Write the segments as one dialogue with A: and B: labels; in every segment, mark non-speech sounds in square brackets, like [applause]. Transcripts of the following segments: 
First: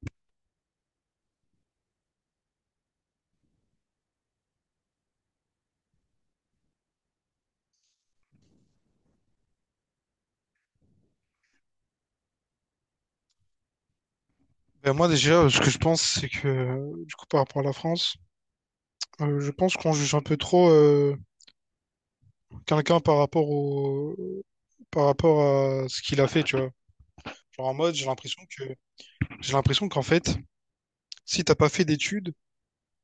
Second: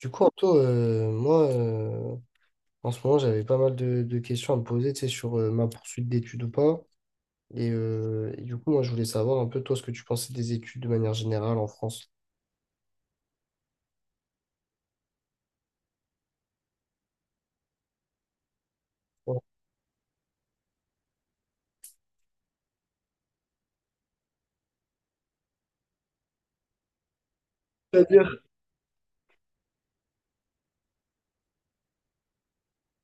A: Du coup, Anto, moi, en ce moment, j'avais pas mal de questions à me poser, tu sais, sur ma poursuite d'études ou pas. Et du coup, moi, je voulais savoir un peu, toi, ce que tu pensais des études de manière générale en France.
B: Ben, moi déjà, ce que je pense, c'est que, du coup, par rapport à la France,
A: Ouais.
B: je pense qu'on juge un peu trop quelqu'un par rapport à ce qu'il a fait, tu vois. Genre en mode,
A: C'est-à-dire.
B: j'ai l'impression qu'en fait, si t'as pas fait d'études,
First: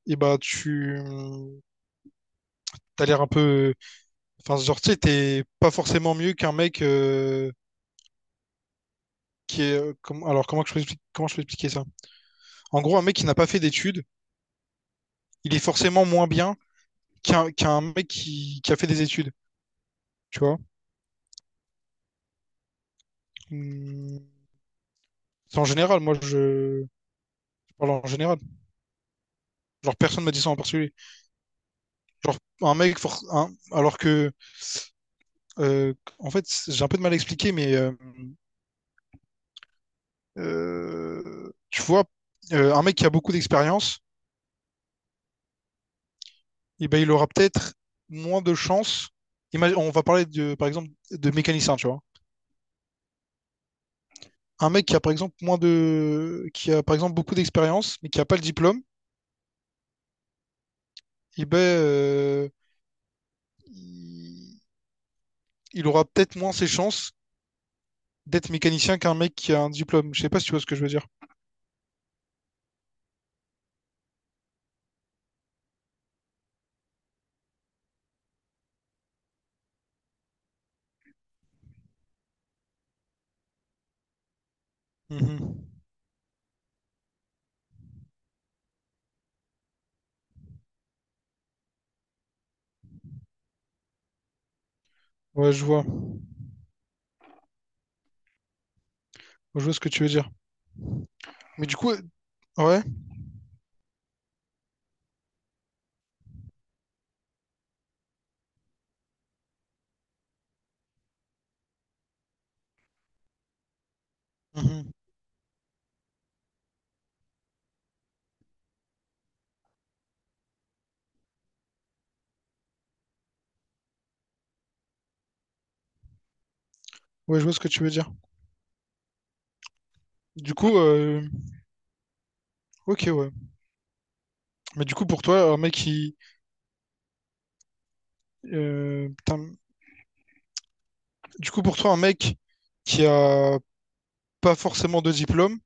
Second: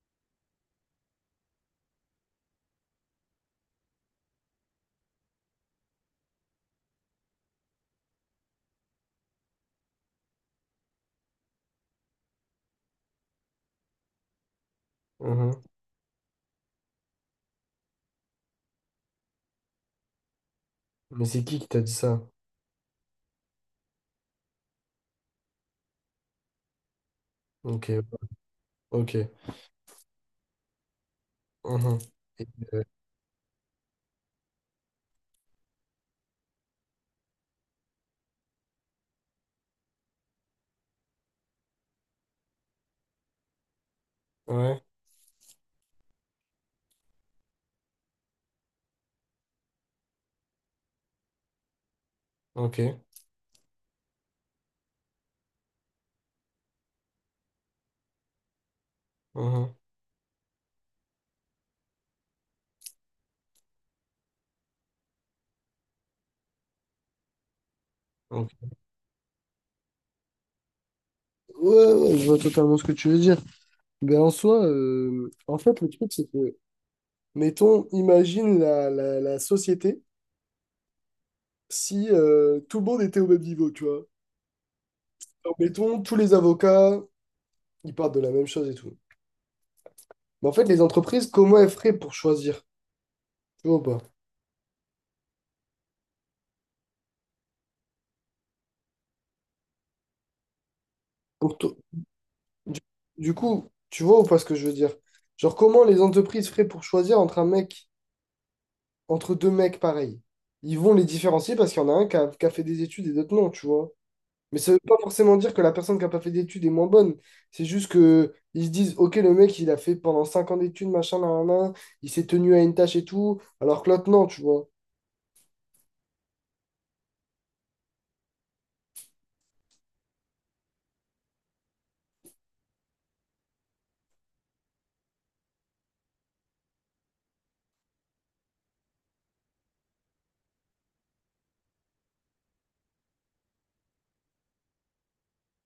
B: et bah t'as l'air un peu, enfin, genre, tu sais, t'es pas forcément mieux qu'un mec alors comment je peux expliquer ça? En gros, un mec qui n'a pas fait d'études, il est
A: Mhm.
B: forcément moins bien qu'un mec qui a fait des études, tu vois.
A: Mais c'est qui t'a dit ça?
B: Mmh. C'est en général, moi je
A: Ok,
B: parle en général.
A: ok.
B: Genre personne m'a dit ça en particulier.
A: Mhm.
B: Genre
A: Et,
B: un
A: euh,
B: mec, for- un- alors que, euh, en fait, c- j'ai un peu de mal à expliquer, mais tu vois, un mec qui a beaucoup d'expérience,
A: ouais,
B: eh ben, il aura peut-être moins de chances. On va parler de, par exemple, de mécanicien, tu vois.
A: ok.
B: Un mec qui a par exemple beaucoup d'expérience, mais qui a pas le diplôme,
A: Mhm.
B: eh ben, il il aura peut-être moins ses chances d'être
A: Ok.
B: mécanicien qu'un mec qui a un diplôme. Je sais pas si tu vois ce que je veux dire.
A: Ouais, ouais, je vois totalement ce que tu veux dire. Ben, en soi, en fait, le truc, c'est que, mettons, imagine la société si tout le monde était au même niveau, tu vois.
B: Mhm.
A: Donc, mettons, tous les avocats, ils partent de la même chose et tout. Mais en fait, les entreprises, comment elles feraient pour choisir? Tu vois ou pas?
B: Ouais, je vois. Ouais, je vois ce que tu veux dire.
A: Pour
B: Mais du
A: to-
B: coup,
A: du,
B: ouais.
A: du coup, tu vois ou pas ce que je veux dire? Genre, comment les entreprises feraient pour choisir entre un mec, entre deux mecs pareils? Ils vont les différencier parce qu'il y en a un qui a fait des études et d'autres non, tu vois. Mais ça veut
B: Mhm.
A: pas forcément dire que la personne qui a pas fait d'études est moins bonne. C'est juste que ils se disent, ok, le mec, il a fait pendant 5 ans d'études, machin, nan, nan, nan, il s'est tenu à une tâche et tout, alors que l'autre, non, tu vois.
B: Ouais, je vois ce que tu veux dire. Du coup, ok, ouais. Mais du coup, pour toi, un mec qui, putain, du coup, pour toi, un mec qui a pas forcément de diplôme,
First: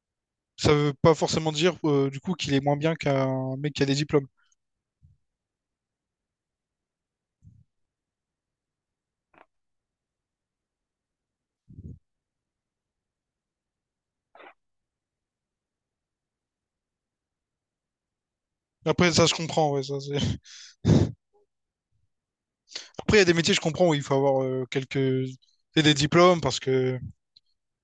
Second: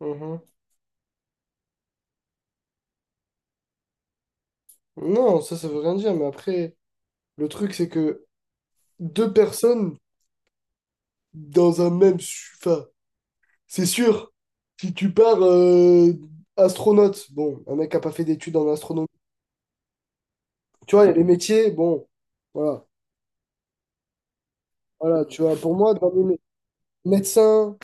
A: Mhm.
B: ça veut pas forcément dire du coup qu'il est moins bien qu'un mec qui a des diplômes.
A: Non, ça veut rien dire, mais après, le truc, c'est que deux personnes dans un même... Enfin, c'est sûr, si tu pars astronaute, bon, un mec qui a pas fait d'études en astronomie,
B: Après, ça, je comprends. Ouais, ça, c'est- [laughs]
A: tu vois, il y a les métiers, bon, voilà,
B: Après, il y a des métiers, je comprends, où il faut avoir quelques
A: voilà, tu vois, pour
B: et
A: moi,
B: des diplômes, parce que.
A: médecins.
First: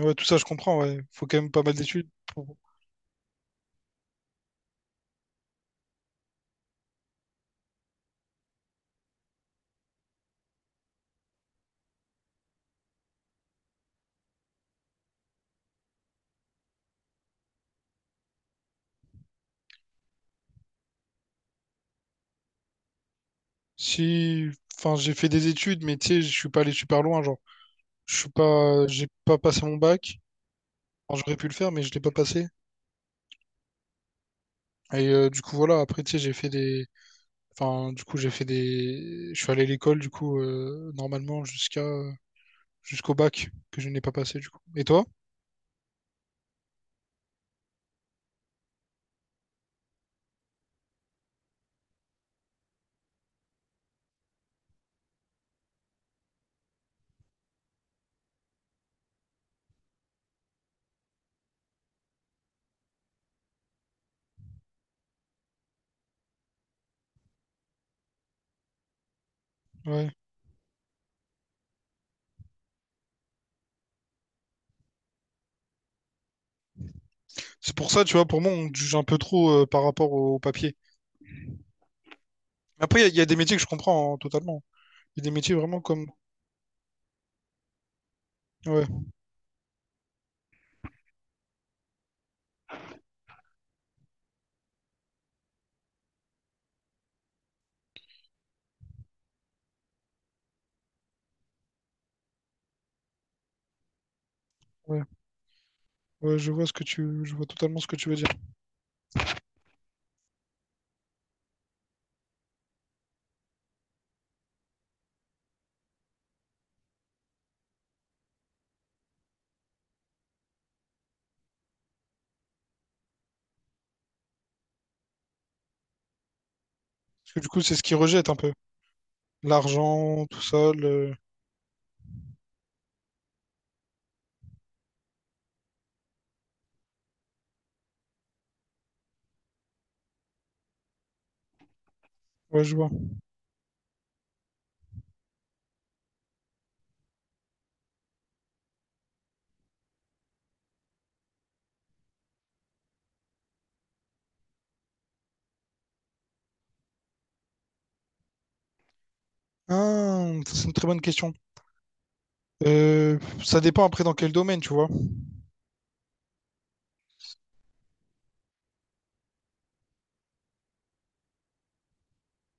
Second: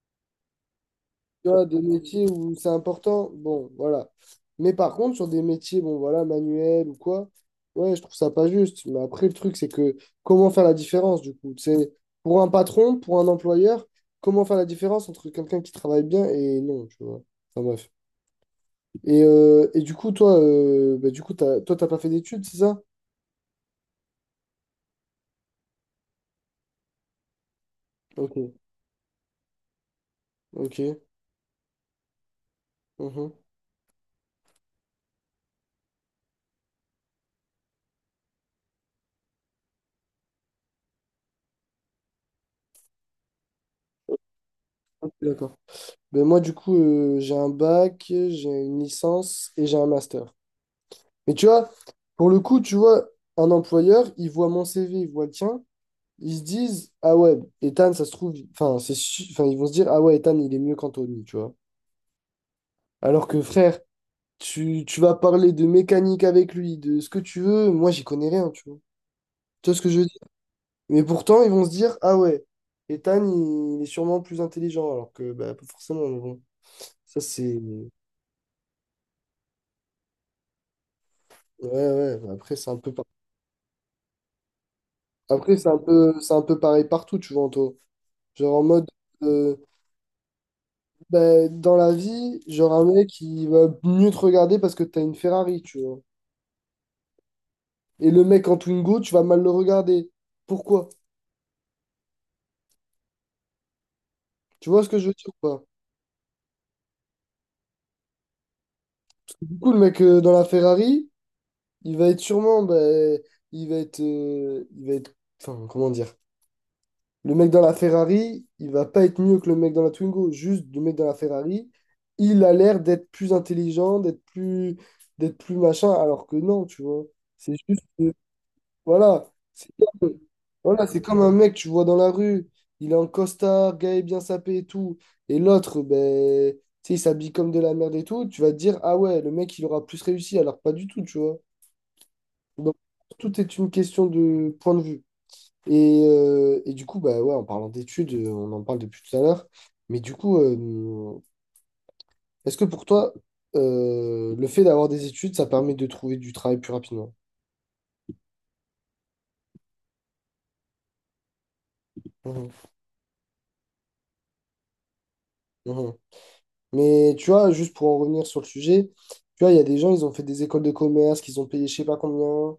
B: Ouais, tout ça, je comprends, ouais. Faut quand
A: Tu
B: même pas
A: vois,
B: mal
A: des
B: d'études.
A: métiers où
B: Pour-
A: c'est important, bon, voilà. Mais par contre, sur des métiers, bon, voilà, manuels ou quoi, ouais, je trouve ça pas juste. Mais après, le truc, c'est que comment faire la différence, du coup? C'est pour un patron, pour un employeur, comment faire la différence entre quelqu'un qui travaille bien et non, tu vois. Enfin, bref. Et du coup, toi, du coup, t'as, toi, t'as pas fait d'études, c'est ça?
B: Si. Enfin, j'ai fait des études, mais tu sais, je suis pas allé super loin, genre. Je suis
A: Ok,
B: pas. J'ai pas passé mon bac.
A: ok.
B: Enfin, j'aurais pu le faire, mais je l'ai pas passé.
A: Mhm.
B: Et du coup, voilà, après, tu sais, j'ai fait des. Enfin, du coup, j'ai fait des. Je suis allé à l'école, du coup, normalement, jusqu'au bac que je n'ai pas passé, du coup. Et toi?
A: Ok, d'accord. Ben moi, du coup, j'ai un bac, j'ai une licence et j'ai un master. Mais tu vois, pour le coup, tu vois, un employeur, il voit mon CV, il voit le tien, ils se disent, ah ouais, Ethan, ça se trouve, enfin, enfin, ils vont se dire, ah ouais, Ethan, il est mieux qu'Anthony, tu vois. Alors que frère, tu vas parler de mécanique avec lui, de ce que tu veux, moi, j'y connais rien, tu vois. Tu vois ce que je veux
B: Ouais.
A: dire? Mais pourtant, ils vont se dire, ah ouais, Ethan, il est sûrement plus intelligent, alors que, bah, pas forcément, mais bon. Ça, c'est.
B: C'est pour ça, tu vois, pour moi, on te juge un peu trop par rapport au papier.
A: Ouais, ouais, bah, après, c'est un
B: Mais
A: peu,
B: après,
A: par-
B: il y a des métiers que je comprends hein, totalement. Il y a des métiers
A: après,
B: vraiment comme.
A: c'est un peu pareil partout, tu vois, Anto. Genre en mode.
B: Ouais.
A: euh, Ben, dans la vie, genre un mec qui va mieux te regarder parce que t'as une Ferrari, tu vois. Et le mec en Twingo, tu vas mal le regarder. Pourquoi? Tu vois ce que
B: Ouais.
A: je veux dire ou pas?
B: Ouais, je vois je vois totalement ce que tu veux dire.
A: Parce que du coup, le mec dans la Ferrari, il va être sûrement, ben, il va être, enfin, comment dire? Le mec dans la Ferrari, il va pas être mieux que le mec dans la Twingo. Juste, le mec dans la Ferrari, il a l'air d'être plus intelligent, d'être plus machin, alors que non, tu vois.
B: Parce que du
A: C'est
B: coup, c'est ce
A: juste.
B: qu'ils rejettent un peu.
A: Voilà. C'est comme,
B: L'argent, tout ça,
A: voilà, c'est
B: le.
A: comme un mec que tu vois dans la rue. Il est en costard, gars est bien sapé et tout. Et l'autre, ben, tu sais, il s'habille comme de la merde et tout. Tu vas te dire, ah ouais, le mec, il aura plus réussi. Alors, pas du tout, tu vois.
B: Ouais,
A: Donc,
B: je vois.
A: tout est une question de point de vue. Et du coup, bah ouais, en parlant d'études, on en parle depuis tout à l'heure. Mais du coup, est-ce que pour toi, le fait d'avoir des études, ça permet de trouver du travail plus rapidement?
B: Ah, ça, c'est une très bonne question.
A: Mhm.
B: Euh, Ça dépend après dans quel domaine, tu vois.
A: Mhm. Mais tu vois, juste pour en revenir sur le sujet, tu vois, il y a des gens, ils ont fait des écoles de commerce, qu'ils ont payé je sais pas combien,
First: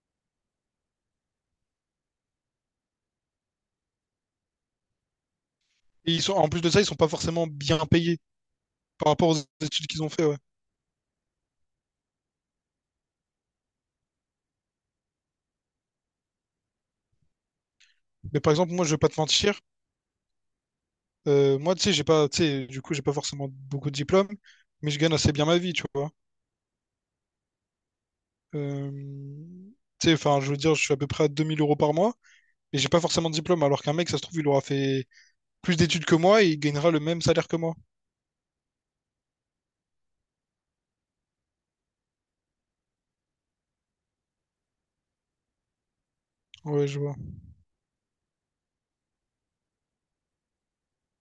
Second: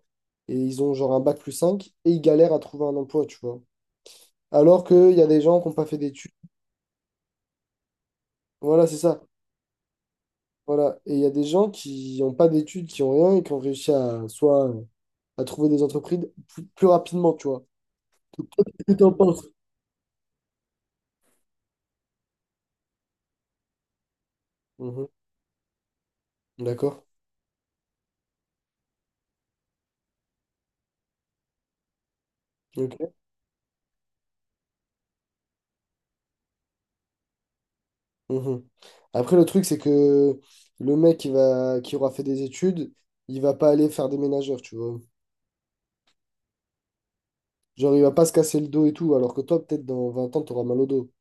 A: et ils ont genre un bac plus 5 et ils galèrent à trouver un emploi, tu vois. Alors qu'il y a des gens qui n'ont pas fait
B: Et ils
A: d'études.
B: sont, en plus de ça, ils sont pas forcément bien payés
A: Voilà, c'est
B: par
A: ça.
B: rapport aux études qu'ils ont fait, ouais.
A: Voilà. Et il y a des gens qui n'ont pas d'études, qui n'ont rien, et qui ont réussi à soit à trouver des entreprises plus, plus rapidement, tu vois.
B: Mais par exemple, moi, je
A: Qu'est-ce que
B: vais pas
A: t'en
B: te
A: penses?
B: mentir. Moi, tu sais, j'ai pas, tu sais, du coup, j'ai pas forcément beaucoup de diplômes, mais je
A: Mhm.
B: gagne assez bien ma vie, tu vois.
A: D'accord.
B: Euh, Tu sais, enfin, je veux dire, je suis à peu près à 2 000 € par mois, et j'ai pas
A: Ok.
B: forcément de diplôme, alors qu'un mec, ça se trouve, il aura fait plus d'études que moi et il gagnera le même salaire que moi.
A: Mhm. Après, le truc, c'est que le mec qui va, qui aura fait des études, il va pas aller faire des ménageurs, tu vois.
B: Ouais, je vois.
A: Genre, il va pas se casser le dos et tout, alors que toi, peut-être dans 20 ans, t'auras mal au dos.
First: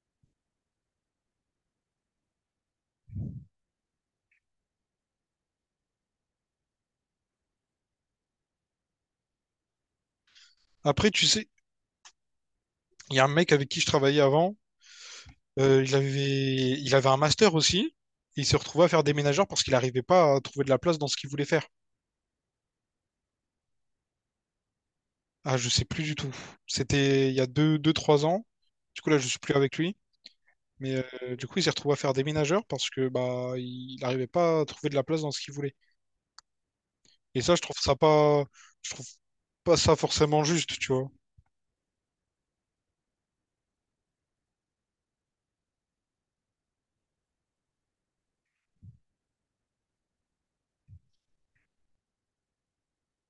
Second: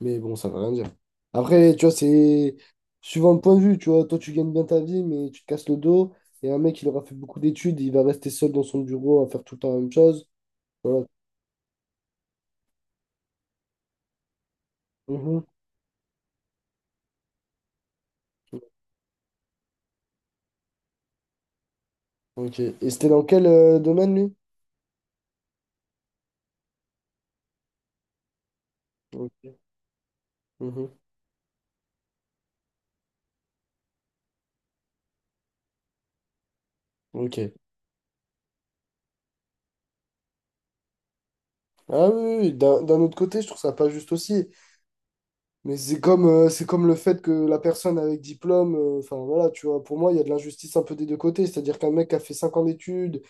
A: Mais bon, ça veut rien dire. Après, tu vois, c'est suivant le point de vue, tu vois. Toi, tu gagnes bien ta vie, mais tu te casses le dos. Et un mec, il aura fait beaucoup d'études, il va rester seul dans son bureau à faire tout le temps la même chose. Voilà.
B: Après, tu sais, il y a un mec avec qui je travaillais avant.
A: Mhm.
B: Il avait un master aussi. Et il se retrouvait à faire déménageur parce qu'il n'arrivait pas à trouver de la place dans ce qu'il voulait faire.
A: Ok. Et c'était dans quel domaine, lui?
B: Ah, je sais plus du tout. C'était il y a deux, 3 ans. Du coup, là, je suis plus
A: Ok.
B: avec lui.
A: Mhm.
B: Mais du coup, il s'est retrouvé à faire déménageur parce que bah, il n'arrivait pas à trouver de la place dans ce qu'il voulait. Et
A: Ok.
B: ça, je trouve ça pas, je trouve pas ça forcément juste, tu vois.
A: Ah oui, oui, oui. D'un autre côté, je trouve ça pas juste aussi. Mais c'est comme le fait que la personne avec diplôme, enfin voilà, tu vois, pour moi, il y a de l'injustice un peu des deux côtés. C'est-à-dire qu'un mec qui a fait 5 ans d'études.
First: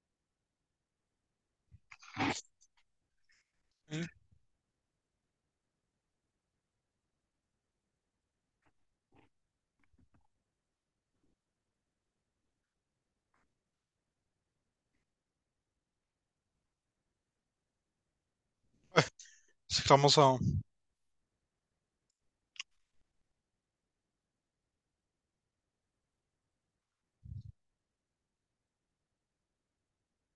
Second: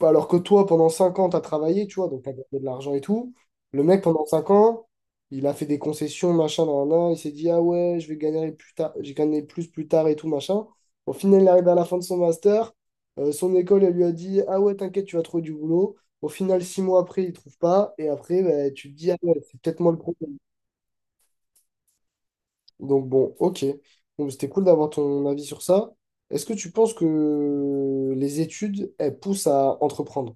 A: Bah, alors que toi, pendant 5 ans, tu as travaillé, tu vois, donc tu as gagné de l'argent et tout. Le mec,
B: Mhm.
A: pendant 5 ans, il a fait des concessions, machin, nan, nan, nan. Il s'est dit, ah ouais, je vais gagner plus tard, j'ai gagné plus tard et tout, machin. Au final, il arrive à la fin de son master. Son école, elle lui a dit, ah ouais, t'inquiète, tu vas trouver du boulot. Au final, 6 mois après, il trouve pas. Et après, ben, tu te dis, ah ouais, c'est peut-être
B: C'est
A: moi le
B: clairement ça,
A: problème.
B: hein.
A: Donc bon, ok. Donc c'était cool d'avoir ton avis sur ça. Est-ce que tu penses que les études, elles poussent à entreprendre?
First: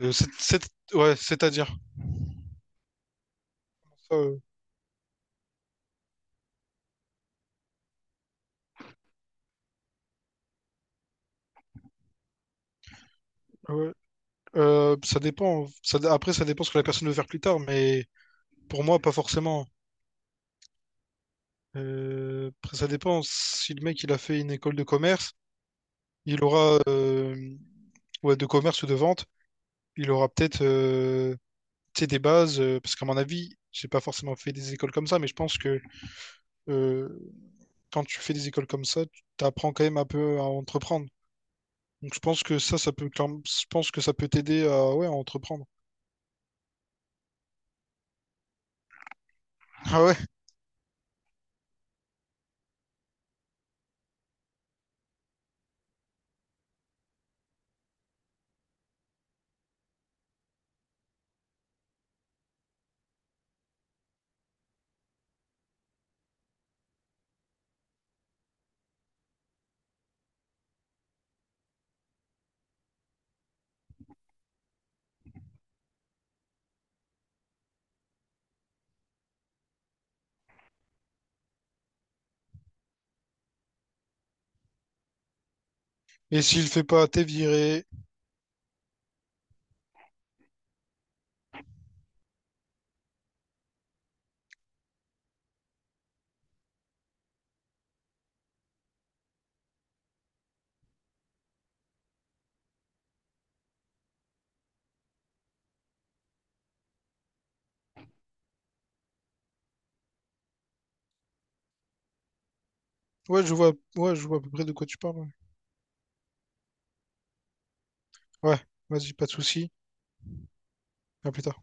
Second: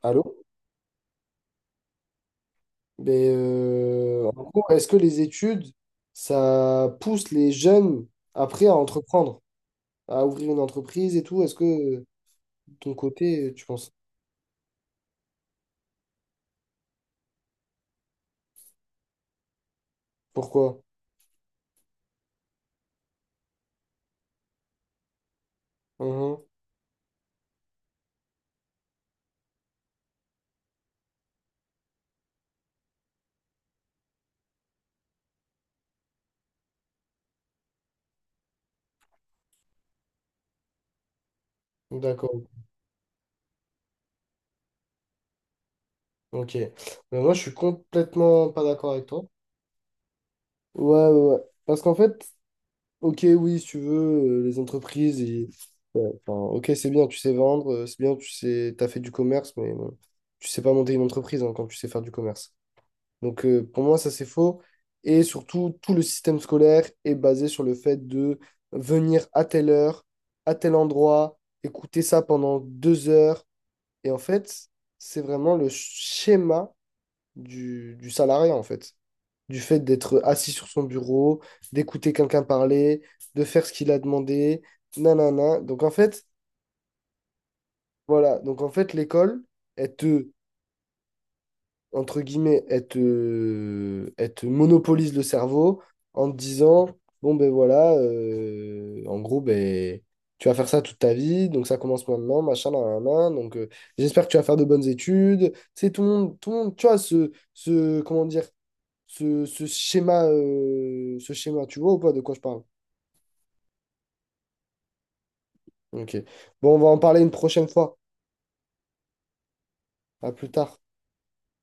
A: Allô?
B: Ouais, c'est-à-dire.
A: Mais
B: euh,
A: en gros, est-ce que les études, ça pousse les jeunes après à entreprendre, à ouvrir une entreprise et tout? Est-ce que de ton côté, tu
B: Ah
A: penses?
B: ouais. Ça dépend. Après, ça dépend ce que la personne veut faire plus tard, mais pour moi, pas forcément.
A: Pourquoi?
B: Après, ça dépend. Si le mec, il a fait une école de commerce, il aura, ouais, de commerce ou de vente, il aura peut-être, tu sais, des bases. Parce qu'à mon avis, j'ai pas forcément fait des écoles comme ça, mais je pense que euh, quand tu fais des écoles comme ça, tu apprends quand même un peu à entreprendre.
A: Mhm.
B: Donc, je pense
A: D'accord.
B: que ça peut, clairement- je pense que ça peut t'aider à, ouais, à entreprendre.
A: Ok. Mais moi, je suis complètement pas d'accord avec toi.
B: [laughs] Ah ouais.
A: Ouais, ouais, ouais. Parce qu'en fait, ok, oui, si tu veux, les entreprises, ils- ouais, enfin, ok, c'est bien, tu sais vendre, c'est bien, tu sais, t'as fait du commerce, mais bon, tu sais pas monter une entreprise hein, quand tu sais faire du commerce. Donc pour moi, ça c'est faux. Et surtout, tout le système scolaire est basé sur le fait de venir à telle heure, à tel endroit, écouter ça pendant 2 heures. Et en fait, c'est vraiment le schéma du salarié, en fait. Du fait d'être assis sur son bureau, d'écouter quelqu'un parler, de faire ce qu'il a demandé, nanana. Donc en fait,
B: Et s'il le fait pas, t'es viré.
A: voilà. Donc en fait, l'école, elle te entre guillemets, elle te monopolise le cerveau en te disant, bon ben voilà, en gros, ben, tu vas faire ça toute ta vie, donc ça commence maintenant, machin, nan, nan, nan, donc j'espère que tu vas faire de bonnes études. C'est tout le monde, tu vois, ce comment dire, ce schéma, tu vois ou pas de quoi je parle?
B: Ouais, je vois, ouais, je vois à peu près de quoi tu parles.
A: Ok. Bon, on va en parler une prochaine fois.
B: Ouais, ouais, vas-y, pas de souci.
A: À plus tard.
B: À plus tard.